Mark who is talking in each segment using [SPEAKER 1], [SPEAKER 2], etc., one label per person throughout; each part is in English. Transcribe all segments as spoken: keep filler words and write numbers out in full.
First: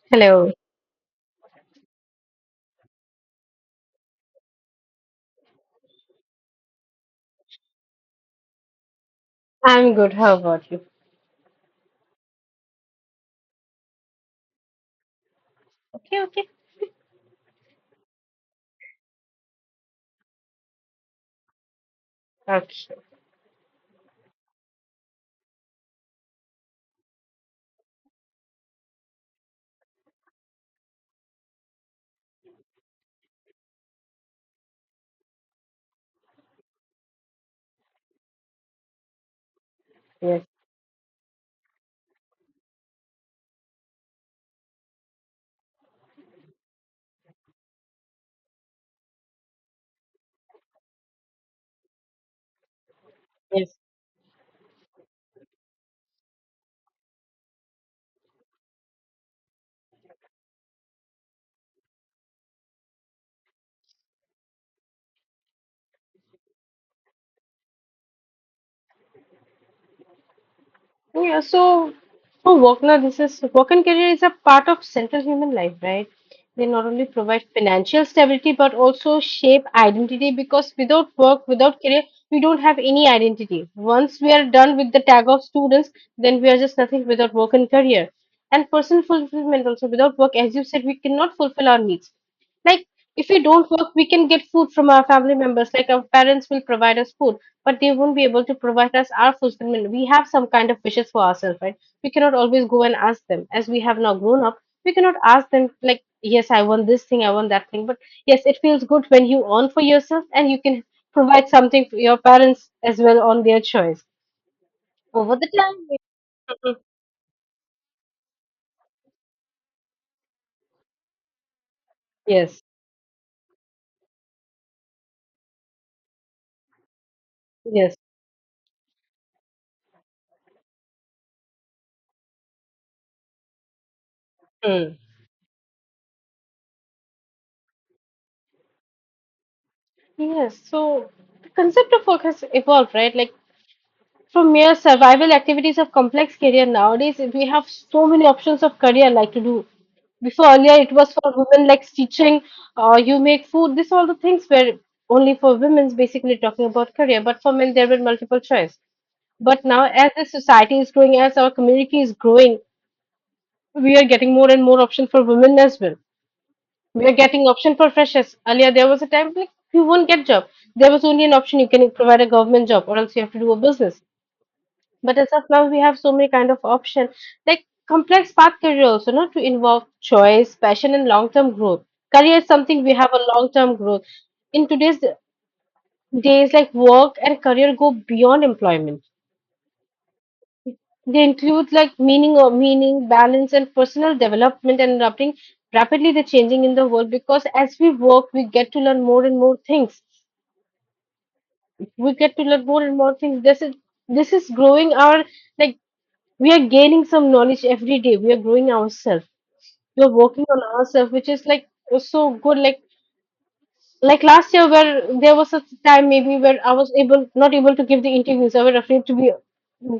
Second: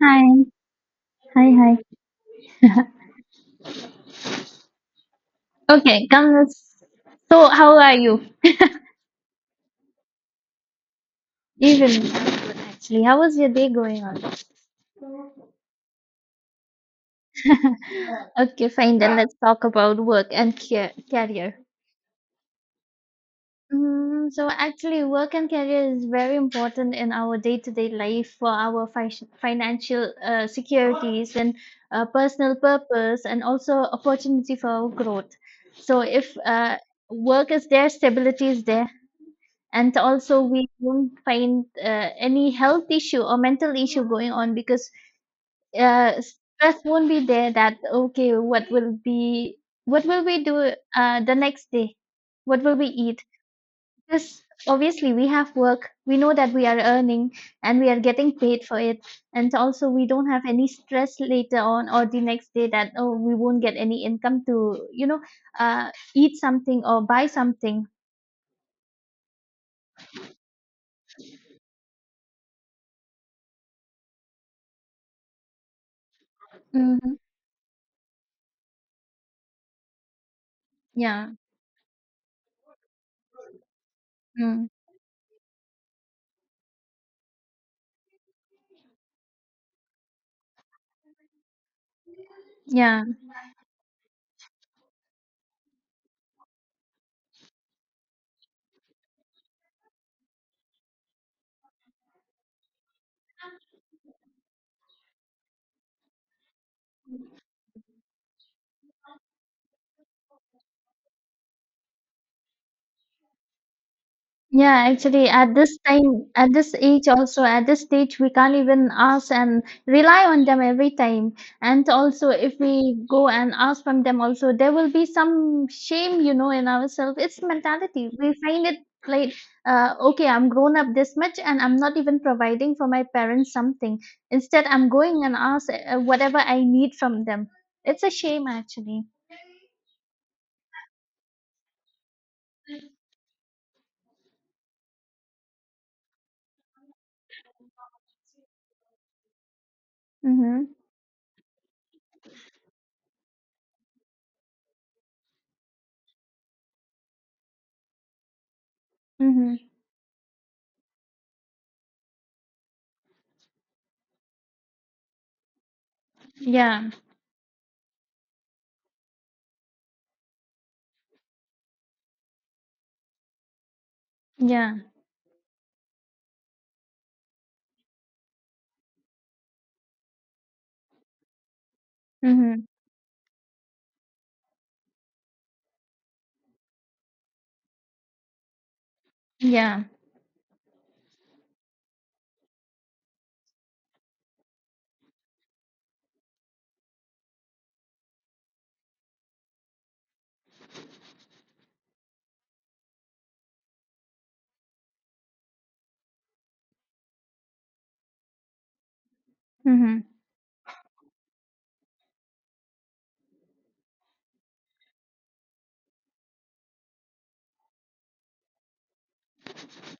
[SPEAKER 1] Hi,
[SPEAKER 2] Hello,
[SPEAKER 1] hi, hi. Okay, come. let's- So, how are you?
[SPEAKER 2] I'm good. How about you?
[SPEAKER 1] Even Actually, how was your day going on?
[SPEAKER 2] Okay, okay.
[SPEAKER 1] Okay, fine. Then let's talk about work and care- career.
[SPEAKER 2] Okay.
[SPEAKER 1] Mm, so, actually, work and career is very important in our day-to-day life for our fi- financial uh, securities and uh, personal purpose, and also opportunity for our growth. So, if uh, work is there, stability is there. And also
[SPEAKER 2] Yes,
[SPEAKER 1] we won't find uh, any health issue or mental issue going on, because uh, stress won't be there that okay, what will be what will we do uh, the next day, what will we eat?
[SPEAKER 2] yes.
[SPEAKER 1] Because obviously we have work, we know that we are earning and we are getting paid for it, and also we don't have any stress later on or the next day that oh, we won't get any income to you know uh, eat something or buy something.
[SPEAKER 2] Oh, yeah, so for Wagner, this is work and career is a part of central human life, right? They not only
[SPEAKER 1] Hmm.
[SPEAKER 2] provide financial stability but also shape identity because without
[SPEAKER 1] Yeah.
[SPEAKER 2] work, without career, we don't have any identity. Once we are
[SPEAKER 1] Mm.
[SPEAKER 2] done with the tag of students, then we are just nothing without work and career. And personal fulfillment also without work, as you said, we cannot fulfill our needs. Like
[SPEAKER 1] Yeah.
[SPEAKER 2] if we don't work, we can get food from our family members, like our parents will provide us food but they won't be able to provide us our fulfillment. We have some kind of wishes for ourselves, right? We cannot always go and ask them. As we have now grown up, we cannot ask them, like, yes, I want this thing, I want that thing. But yes, it feels good when you earn for yourself and you can provide something for your parents as well on their choice.
[SPEAKER 1] Yeah, actually,
[SPEAKER 2] Over the
[SPEAKER 1] at this
[SPEAKER 2] time,
[SPEAKER 1] time, at this age, also at this stage, we can't even ask and rely on them every time. And also, if
[SPEAKER 2] yes,
[SPEAKER 1] we go and ask from them, also there will be some shame, you know, in ourselves. It's
[SPEAKER 2] yes.
[SPEAKER 1] mentality. We find it like, uh, okay, I'm grown up this much, and I'm not even providing for my parents something. Instead, I'm
[SPEAKER 2] Mm.
[SPEAKER 1] going and ask uh, whatever I need from them. It's a shame, actually.
[SPEAKER 2] Yes, so the concept of work has evolved, right? Like from mere survival activities of complex career nowadays, we have so many options of career like to do. Before
[SPEAKER 1] Mm-hmm.
[SPEAKER 2] earlier, it was for women like teaching, uh, you make food. These all the things were only for women's basically talking about career. But for men, there were multiple choice. But
[SPEAKER 1] Mm-hmm.
[SPEAKER 2] now, as the society is growing, as our community is growing, we are getting more and more options for women as well.
[SPEAKER 1] Yeah.
[SPEAKER 2] We are getting option for freshers. Earlier, there was a time like you won't get job. There was only an option you can provide a government job, or else you have to do a business.
[SPEAKER 1] Yeah.
[SPEAKER 2] But as of now, we have so many kind of option. Like complex path career also, not to involve choice, passion, and long-term growth. Career is
[SPEAKER 1] Mm-hmm.
[SPEAKER 2] something we have a long-term growth. In today's days, like work and career go beyond employment.
[SPEAKER 1] Yeah.
[SPEAKER 2] They include like meaning or meaning, balance, and personal development and adapting rapidly the changing in the world. Because as we work, we get to learn more and more things. We get to learn more and more things. This is this is growing our, like, we are gaining some knowledge every day, we are growing ourselves, we
[SPEAKER 1] Mm-hmm.
[SPEAKER 2] are working on ourselves, which is like so good, like like last year, where there was a time maybe where I was able not able to give the interviews, I was afraid to be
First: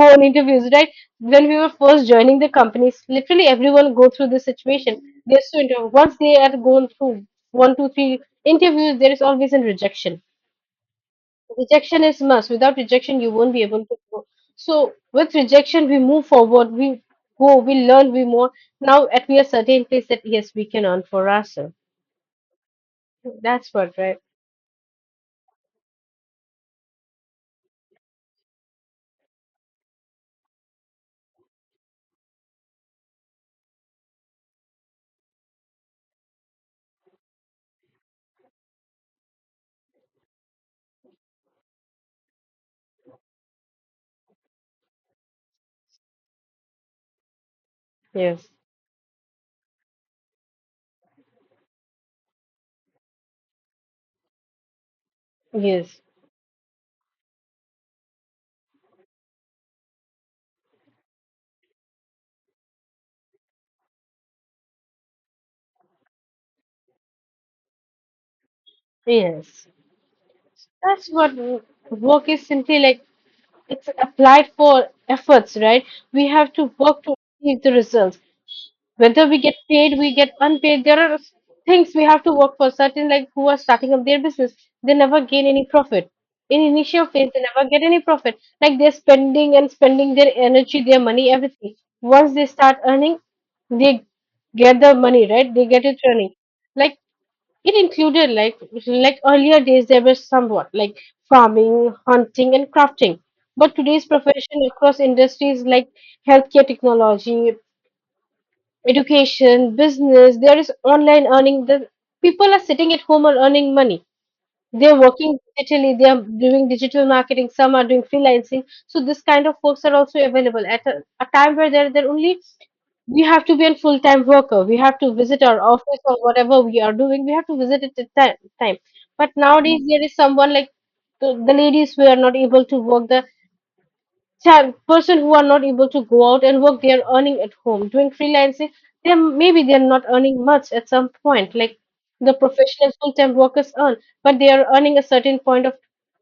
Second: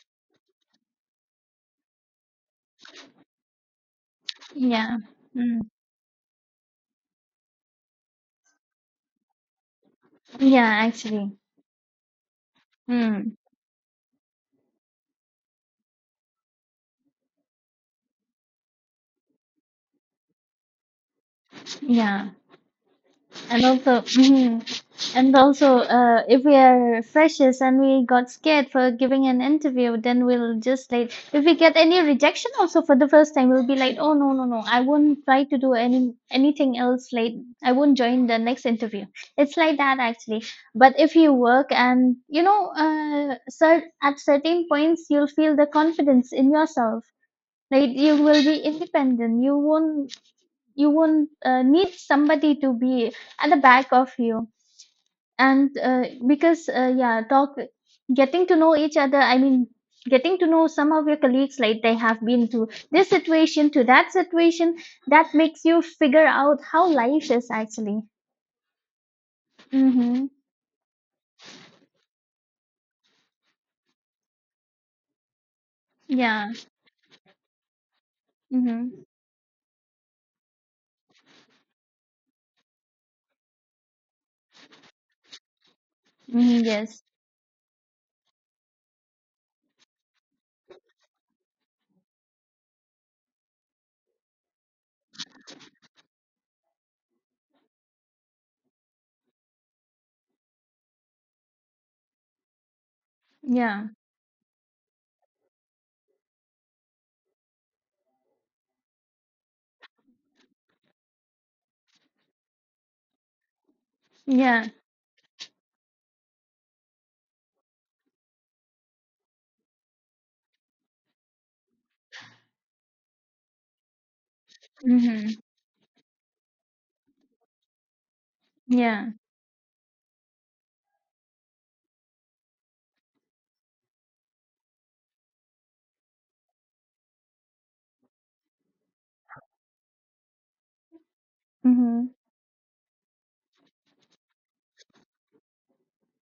[SPEAKER 2] go on interviews, right? When we were first joining the companies, literally everyone go through this
[SPEAKER 1] Yeah.
[SPEAKER 2] situation. They're so
[SPEAKER 1] Mm.
[SPEAKER 2] into once they are going through one two three interviews, there is always a rejection.
[SPEAKER 1] Yeah, actually.
[SPEAKER 2] Rejection is must. Without rejection you
[SPEAKER 1] Mm.
[SPEAKER 2] won't be able to grow. So with rejection we move forward, we go, we learn, we more. Now at we are certain place that yes we can earn for ourselves,
[SPEAKER 1] Yeah. And
[SPEAKER 2] that's what,
[SPEAKER 1] also,
[SPEAKER 2] right?
[SPEAKER 1] mm. And also, uh, if we are freshers and we got scared for giving an interview, then we'll just like, if we get any rejection also for the first time, we'll be like, oh no, no, no, I won't try to do any anything else. Like, I won't join the next interview. It's like that actually. But if you work and you know, uh, cer- at certain points, you'll feel the confidence in yourself, right? You will
[SPEAKER 2] Yes,
[SPEAKER 1] be independent. You won't you won't uh, need somebody to be at the back of you. And
[SPEAKER 2] yes,
[SPEAKER 1] uh, because uh, yeah, talk getting to know each other, I mean, getting to know some of your colleagues, like they have been to this situation, to that situation, that makes you figure out how life is actually.
[SPEAKER 2] yes,
[SPEAKER 1] Mm-hmm.
[SPEAKER 2] that's what w- work is simply like, it's applied for efforts, right? We have
[SPEAKER 1] Yeah.
[SPEAKER 2] to work to achieve the results,
[SPEAKER 1] Mm-hmm.
[SPEAKER 2] whether we get paid, we get unpaid. There are s- things we have to work for. Certain like who are starting up their business, they never gain any profit. In
[SPEAKER 1] Mm-hmm. Yes.
[SPEAKER 2] initial phase, they never get any profit. Like they're spending and spending their energy, their money, everything. Once they start earning, they get the money, right? They get it running. Like it included like like earlier days there was somewhat like farming, hunting and crafting. But
[SPEAKER 1] Yeah.
[SPEAKER 2] today's profession across industries like healthcare technology, education, business, there is online earning. The people are sitting at home and earning money.
[SPEAKER 1] Yeah.
[SPEAKER 2] They're working digitally, they are doing digital marketing, some are doing freelancing. So this kind of folks are also available at a, a time where they're, they're only we have to be a full time worker. We have to
[SPEAKER 1] Mm-hmm.
[SPEAKER 2] visit our office or whatever we are doing, we have to visit it at time time.
[SPEAKER 1] Yeah.
[SPEAKER 2] But nowadays there is someone like the, the ladies who are not able to work the ten. Person who are not able to go out and work, they are earning at home. Doing freelancing, they maybe they are not earning much at some point. Like
[SPEAKER 1] Mm-hmm.
[SPEAKER 2] the professional full-time workers earn, but they are earning a certain point of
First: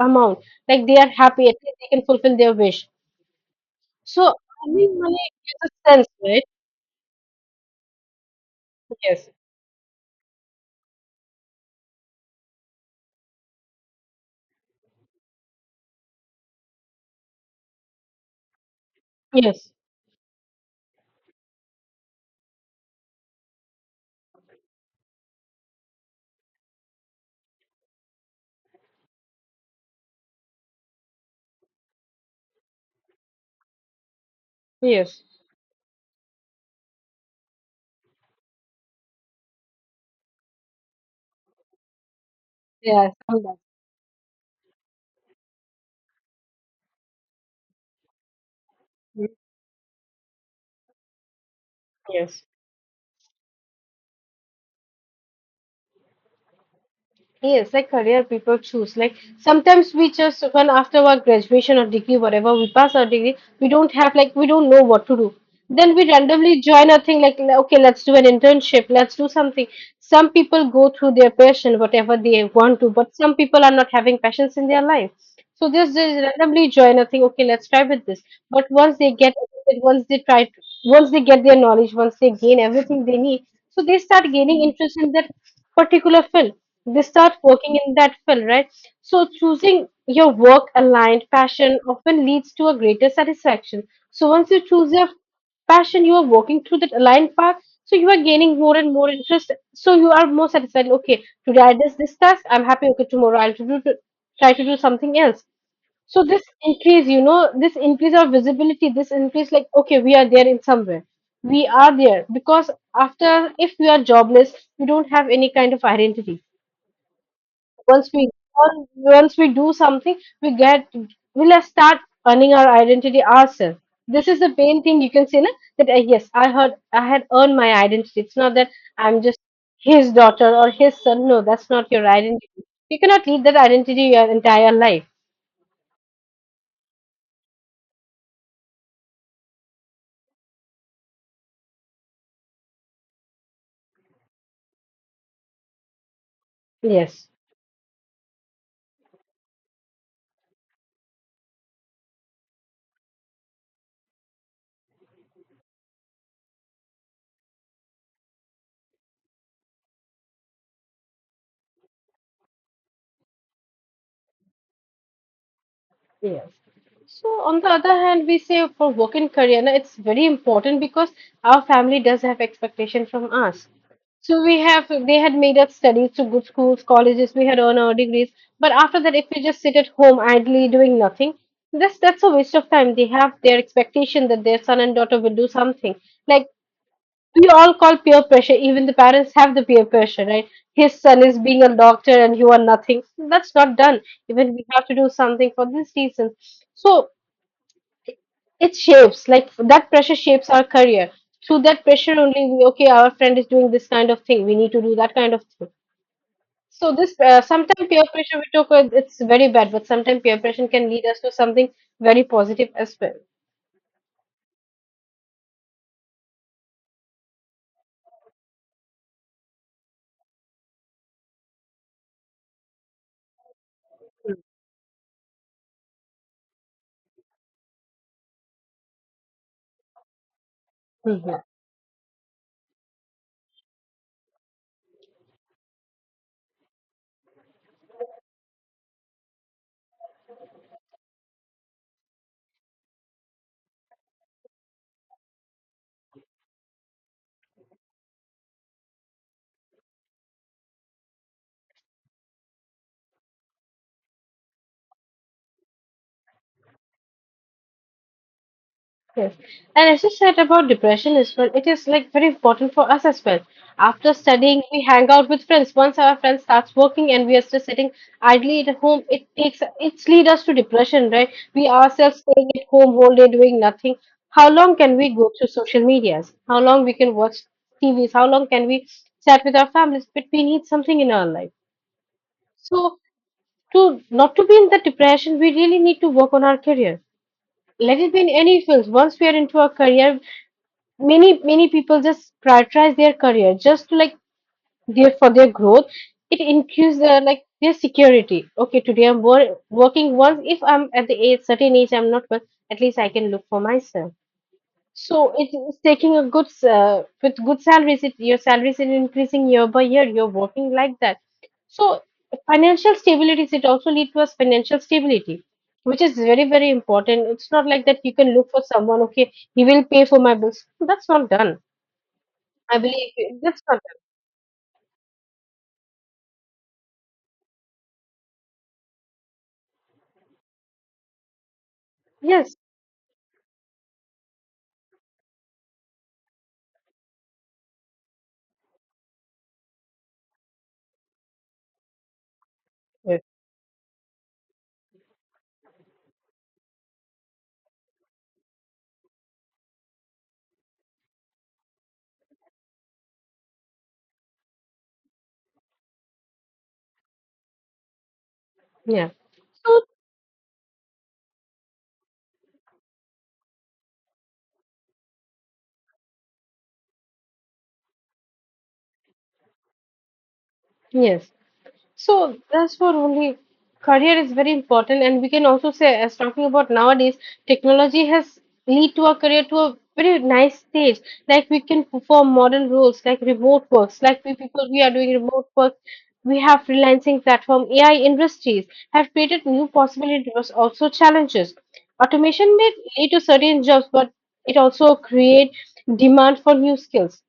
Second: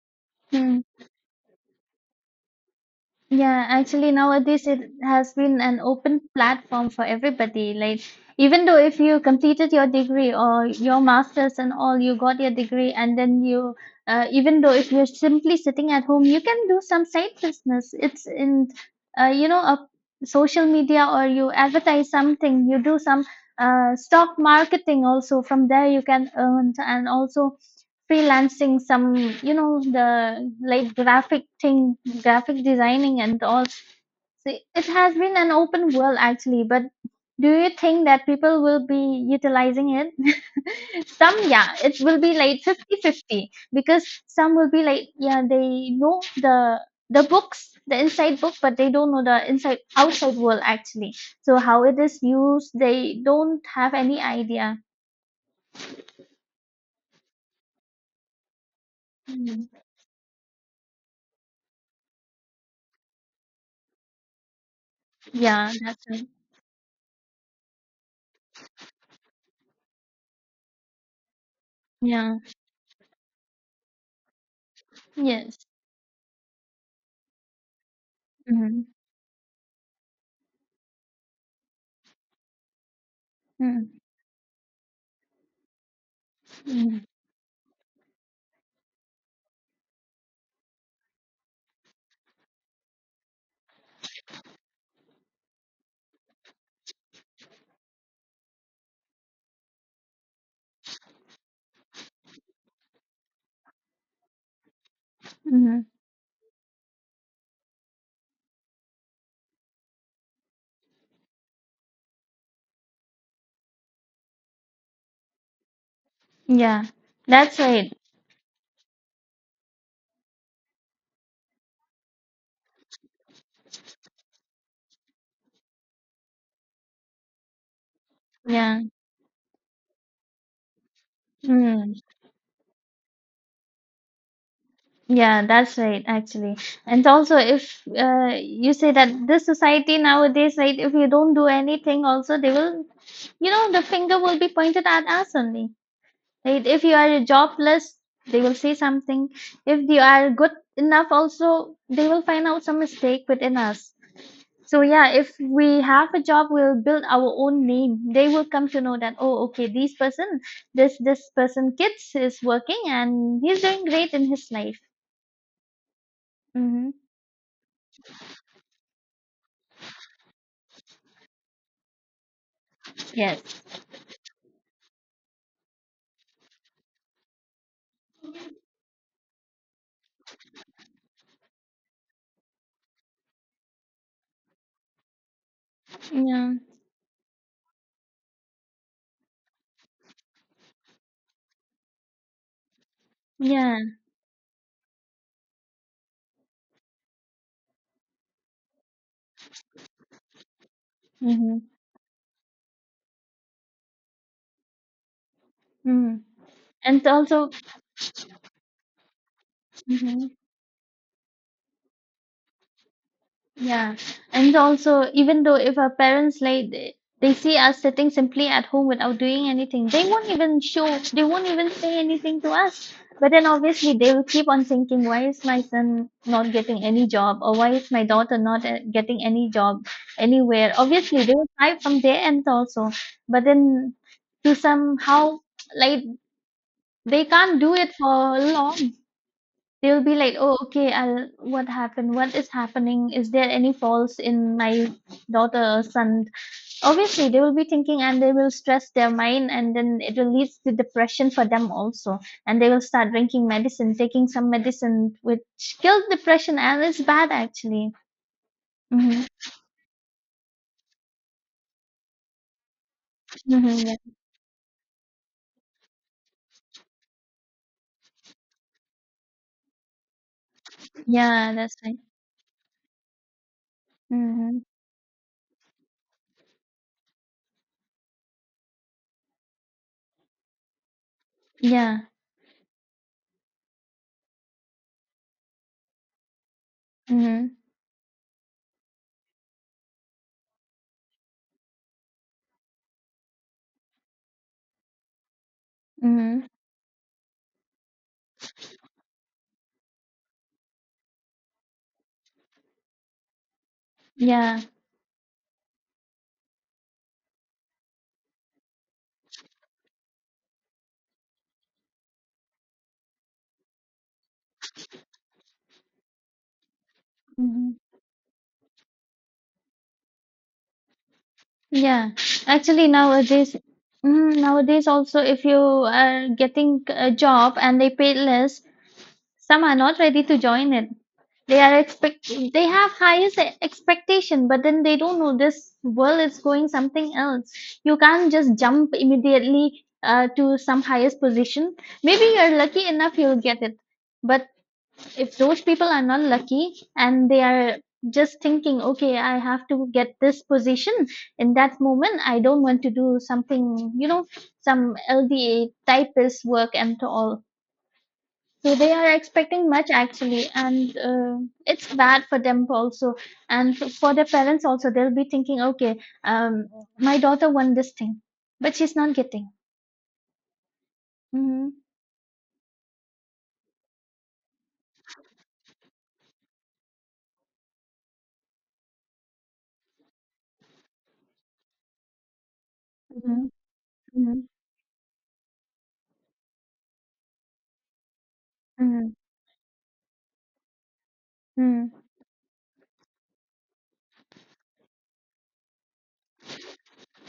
[SPEAKER 2] amount.
[SPEAKER 1] Hmm.
[SPEAKER 2] Like they are happy, at least they can fulfill their wish.
[SPEAKER 1] Yeah, actually
[SPEAKER 2] So
[SPEAKER 1] nowadays it
[SPEAKER 2] earning money
[SPEAKER 1] has
[SPEAKER 2] gives
[SPEAKER 1] been an
[SPEAKER 2] a sense,
[SPEAKER 1] open
[SPEAKER 2] right?
[SPEAKER 1] platform for everybody. Like, even though if you
[SPEAKER 2] Yes.
[SPEAKER 1] completed your degree or your masters and all, you got your degree, and then you uh, even though if you're simply sitting at home, you can do some side business. It's in uh, you know
[SPEAKER 2] Yes.
[SPEAKER 1] a social media, or you advertise something, you do some uh, stock marketing also. From there you can earn, and also freelancing, some, you know the like graphic thing, graphic designing and all. So it has
[SPEAKER 2] Yes.
[SPEAKER 1] been an open world actually, but do you think that people will be utilizing it? Some, yeah, it will be like
[SPEAKER 2] Yeah,
[SPEAKER 1] fifty-fifty,
[SPEAKER 2] sometimes.
[SPEAKER 1] because some will be like yeah, they know the the books, the inside book, but they don't know the inside outside world actually. So how it is
[SPEAKER 2] Yes.
[SPEAKER 1] used, they don't have any idea.
[SPEAKER 2] Yes, like career people choose. Like
[SPEAKER 1] Mm.
[SPEAKER 2] sometimes we just when after our graduation or degree, whatever we pass our degree, we don't have like we don't know what to do.
[SPEAKER 1] Yeah,
[SPEAKER 2] Then
[SPEAKER 1] that's
[SPEAKER 2] we
[SPEAKER 1] right.
[SPEAKER 2] randomly join a thing like le- okay, let's do an internship, let's do something. Some people go through their passion, whatever
[SPEAKER 1] Yeah.
[SPEAKER 2] they want to, but some people are not having passions in their life.
[SPEAKER 1] Yes.
[SPEAKER 2] So just they randomly join a thing, okay, let's try with this. But
[SPEAKER 1] Mhm.
[SPEAKER 2] once they get, once they try, once they get their knowledge, once they gain everything they need, so
[SPEAKER 1] Mm.
[SPEAKER 2] they start gaining interest in that particular field. They
[SPEAKER 1] Mm.
[SPEAKER 2] start working in that field, right? So choosing your work aligned passion often leads to a greater satisfaction. So once you choose your passion, you are working through that aligned path. So you are gaining more and more interest. So you are more satisfied. Okay, today I did this task. I'm happy. Okay, tomorrow I'll to do, to try to do something else.
[SPEAKER 1] Mhm.
[SPEAKER 2] So this increase, you know, this increase of visibility, this increase like, okay, we are there in somewhere. We are there because after, if we are jobless, we don't have any kind of identity.
[SPEAKER 1] Yeah, that's right.
[SPEAKER 2] Once we on- once we do something, we get we'll start earning our identity ourselves. This is the main thing you can say na, that uh, yes, I heard I had earned my identity. It's not that
[SPEAKER 1] Yeah.
[SPEAKER 2] I'm just his daughter or his son. No, that's
[SPEAKER 1] Mm.
[SPEAKER 2] not your identity. You cannot lead that identity your entire life.
[SPEAKER 1] Yeah, that's right, actually. And also, if uh, you say that this society nowadays, right, if you don't do anything, also they will, you know, the finger will be pointed at us only, right? If you are
[SPEAKER 2] Yes.
[SPEAKER 1] jobless, they will say something. If you are good enough, also they will find out some mistake within us. So yeah, if we have a job, we'll build our own name. They will come to know that oh, okay, this person, this this person, kids is working and he's doing great in his life.
[SPEAKER 2] Yes.
[SPEAKER 1] Mm-hmm.
[SPEAKER 2] So on the other hand, we say for work in career, na, it's very important because our family does have expectation from
[SPEAKER 1] Yes.
[SPEAKER 2] us. So we have they had made us study to good schools, colleges, we had earned our degrees. But after that, if we just sit at home idly doing nothing, that's that's a waste of time. They have their expectation that their son and daughter will do something. Like
[SPEAKER 1] Yeah,
[SPEAKER 2] we all call peer pressure. Even the parents have the peer pressure, right? His son is being a doctor and you are nothing. That's not
[SPEAKER 1] yeah.
[SPEAKER 2] done. Even we have to do something for this reason. So it shapes, like that pressure shapes our career. Through
[SPEAKER 1] Mm-hmm.
[SPEAKER 2] that pressure only, we, okay, our friend is doing this kind of thing. We need to do that kind of thing.
[SPEAKER 1] Mm-hmm.
[SPEAKER 2] So
[SPEAKER 1] And
[SPEAKER 2] this uh,
[SPEAKER 1] also,
[SPEAKER 2] sometimes peer pressure we talk about, it's very bad, but sometimes
[SPEAKER 1] mhm.
[SPEAKER 2] peer pressure can lead us to something very positive as well.
[SPEAKER 1] Yeah, and also, even though if our parents like they, they see us sitting simply at home without doing anything, they won't even show, they won't even say anything to us. But then obviously they will keep on thinking, why is my son not getting any job, or why is my daughter not uh, getting any job anywhere? Obviously they
[SPEAKER 2] Mhm.
[SPEAKER 1] will try from their end also, but then to somehow, like, they can't do it for long. They'll be like, "Oh, okay, I'll what happened? What is happening? Is there any faults in my daughter or son?" Obviously, they will be thinking, and they will stress their mind, and then it will lead to depression for them also, and they will start drinking medicine, taking some medicine which kills depression, and it's bad actually. Hmm.
[SPEAKER 2] Yes, and as you said about depression as well, it is like very important for us as well.
[SPEAKER 1] Hmm. Yeah.
[SPEAKER 2] After studying, we hang out with friends. Once our friend starts working and we are still sitting idly at home, it takes it's lead us to depression, right?
[SPEAKER 1] Yeah,
[SPEAKER 2] We
[SPEAKER 1] that's right.
[SPEAKER 2] ourselves staying at home all day doing nothing. How
[SPEAKER 1] Hmm.
[SPEAKER 2] long can we go to social medias? How long we can watch T V's? How long can we chat with our families? But we need something in our life.
[SPEAKER 1] Yeah.
[SPEAKER 2] So to not to be in the depression, we really need to work on our career.
[SPEAKER 1] Hmm.
[SPEAKER 2] Let it be in any fields. Once we are into our career, many many people just prioritize their career just to like their for their growth, it
[SPEAKER 1] Hmm.
[SPEAKER 2] increases their like their security. Okay, today I'm wor- working, once if I'm at the age certain age I'm not work, at least I can look for myself.
[SPEAKER 1] Yeah.
[SPEAKER 2] So it is taking a good uh, with good salaries it, your salaries are increasing year by year, you're working like that. So financial stability, it also lead to us financial stability, which is very very important. It's not
[SPEAKER 1] Hmm.
[SPEAKER 2] like that you can look for someone, okay he will pay for my bills, that's not done.
[SPEAKER 1] Yeah,
[SPEAKER 2] I
[SPEAKER 1] actually
[SPEAKER 2] believe it-
[SPEAKER 1] nowadays,
[SPEAKER 2] that's not,
[SPEAKER 1] mm, nowadays also if you are getting a job and they pay less, some are not ready to join it. They are expect
[SPEAKER 2] yes,
[SPEAKER 1] they have highest e- expectation, but then they don't know this world is going something else. You can't just jump immediately uh, to some highest position. Maybe you're lucky enough
[SPEAKER 2] yes,
[SPEAKER 1] you'll get it, but if those people are not lucky and they are just thinking, okay, I have to get this position, in that moment I don't want to do something, you know, some lda typist work and all. So they are
[SPEAKER 2] yeah.
[SPEAKER 1] expecting
[SPEAKER 2] So
[SPEAKER 1] much actually, and uh, it's bad for them also, and for their parents also they'll be thinking, okay, um, my daughter won this thing but she's not getting.
[SPEAKER 2] yes,
[SPEAKER 1] Mm-hmm.
[SPEAKER 2] so that's what only, career is very important, and we can also say, as talking about nowadays, technology has lead to our career to a very nice stage. Like we can perform modern roles, like
[SPEAKER 1] Mm-hmm.
[SPEAKER 2] remote works, like we
[SPEAKER 1] Mm-hmm.
[SPEAKER 2] people we are doing remote work. We have freelancing platform, A I industries
[SPEAKER 1] Mm-hmm.
[SPEAKER 2] have created new possibilities, but also challenges.
[SPEAKER 1] Mm-hmm.
[SPEAKER 2] Automation may lead to certain jobs, but it also create demand for new skills.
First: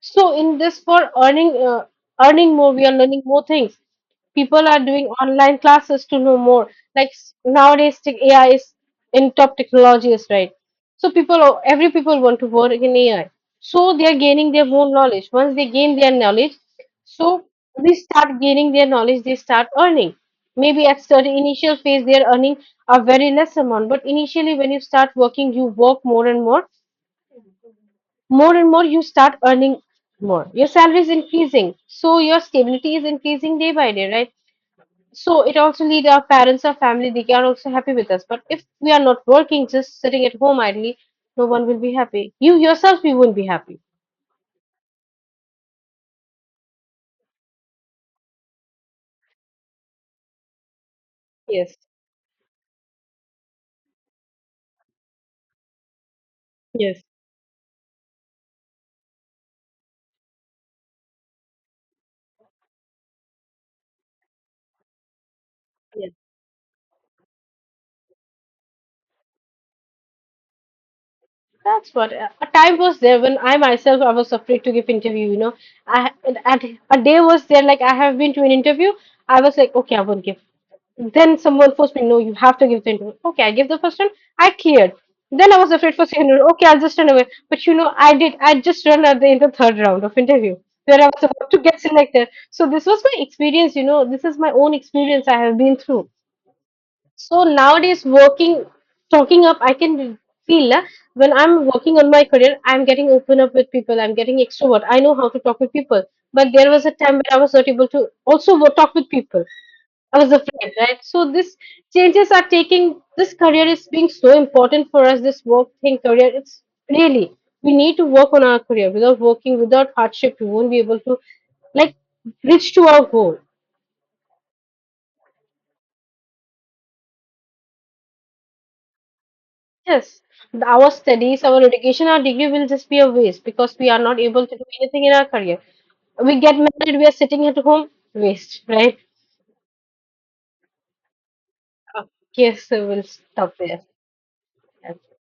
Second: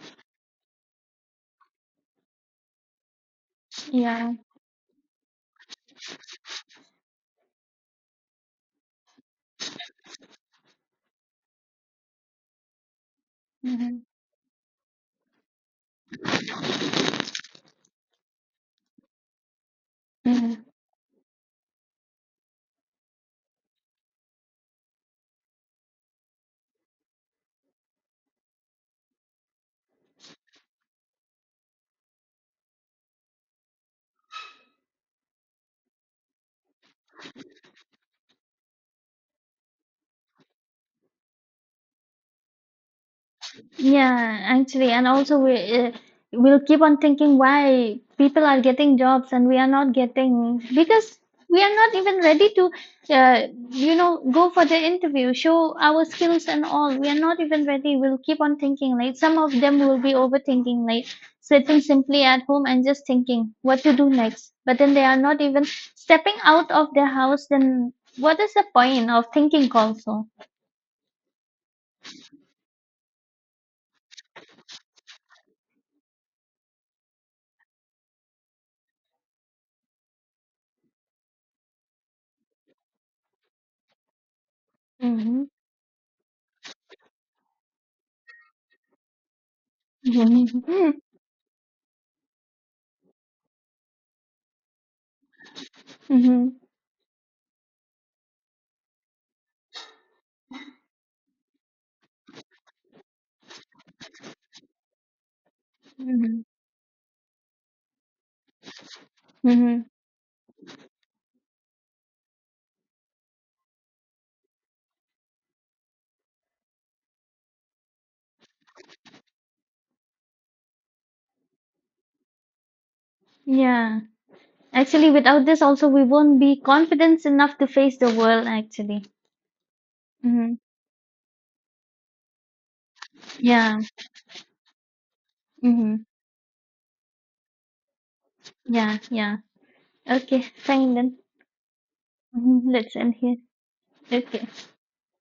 [SPEAKER 2] So in this for earning uh, earning more, we are learning more things.
[SPEAKER 1] Yeah.
[SPEAKER 2] People are doing online classes to know more. Like s- nowadays, tech- A I is in top technologies, right? So people, are- every people want to work in A I. So
[SPEAKER 1] Mm-hmm.
[SPEAKER 2] they are gaining their more knowledge. Once they gain their knowledge, so they start gaining their knowledge. They start earning.
[SPEAKER 1] Mm-hmm.
[SPEAKER 2] Maybe at certain initial phase, they are earning a very less amount. But initially, when you start working, you work more and more, more and more you start earning more, your salary is increasing, so your stability is increasing day by day, right? So it also lead our parents, our family, they are also happy with us, but if we are not working just sitting at home idly, no one will be happy, you yourself you won't be happy.
[SPEAKER 1] Yeah, actually, and also we uh, we'll keep on thinking why people are getting jobs and we are not getting, because we are
[SPEAKER 2] Yes,
[SPEAKER 1] not even ready to, uh, you know, go for the interview, show our skills and all.
[SPEAKER 2] yes.
[SPEAKER 1] We are not even ready. We'll keep on thinking. Like some of them will be overthinking, like sitting simply at home and just thinking what to do next. But then they are not even stepping out of their house. Then what is the point of thinking also?
[SPEAKER 2] That's what uh, a time was there when I myself I was afraid to give interview. You know, I and at a day was there like I have been to an interview. I was like, okay, I won't give. Then someone forced me, no, you have to give the interview. Okay, I give the first one. I cleared.
[SPEAKER 1] Hmm.
[SPEAKER 2] Then I was afraid for second round. Okay, I'll just run away. But you know, I did. I just run at the in the third round of interview
[SPEAKER 1] Hmm.
[SPEAKER 2] where I was about to get selected. So this was my experience. You know, this is my own experience I have been through.
[SPEAKER 1] Hmm.
[SPEAKER 2] So nowadays, working, talking up, I can feel uh, when I'm working on my career, I'm getting open up with people. I'm getting extrovert. I know how to talk with people.
[SPEAKER 1] Hmm.
[SPEAKER 2] But there was a time when I was not able to also wo- talk with people.
[SPEAKER 1] Mm-hmm.
[SPEAKER 2] I was afraid, right? So this changes are taking. This career is being so important for us. This work thing, career. It's really we need to work on our career. Without working, without hardship, we won't be able to like reach to our goal.
[SPEAKER 1] Yeah. Actually, without this also we won't be confident enough to face the world actually.
[SPEAKER 2] Yes,
[SPEAKER 1] Mm-hmm.
[SPEAKER 2] th- our studies, our education, our degree will just be a waste
[SPEAKER 1] Yeah.
[SPEAKER 2] because we are not able to do anything in our career.
[SPEAKER 1] Mm-hmm.
[SPEAKER 2] We get married, we are sitting at home, waste,
[SPEAKER 1] Yeah,
[SPEAKER 2] right?
[SPEAKER 1] yeah. Okay, fine then.
[SPEAKER 2] Uh, yes,
[SPEAKER 1] Hmm.
[SPEAKER 2] so
[SPEAKER 1] Let's
[SPEAKER 2] we'll
[SPEAKER 1] end here.
[SPEAKER 2] stop there.
[SPEAKER 1] Okay.
[SPEAKER 2] Yeah.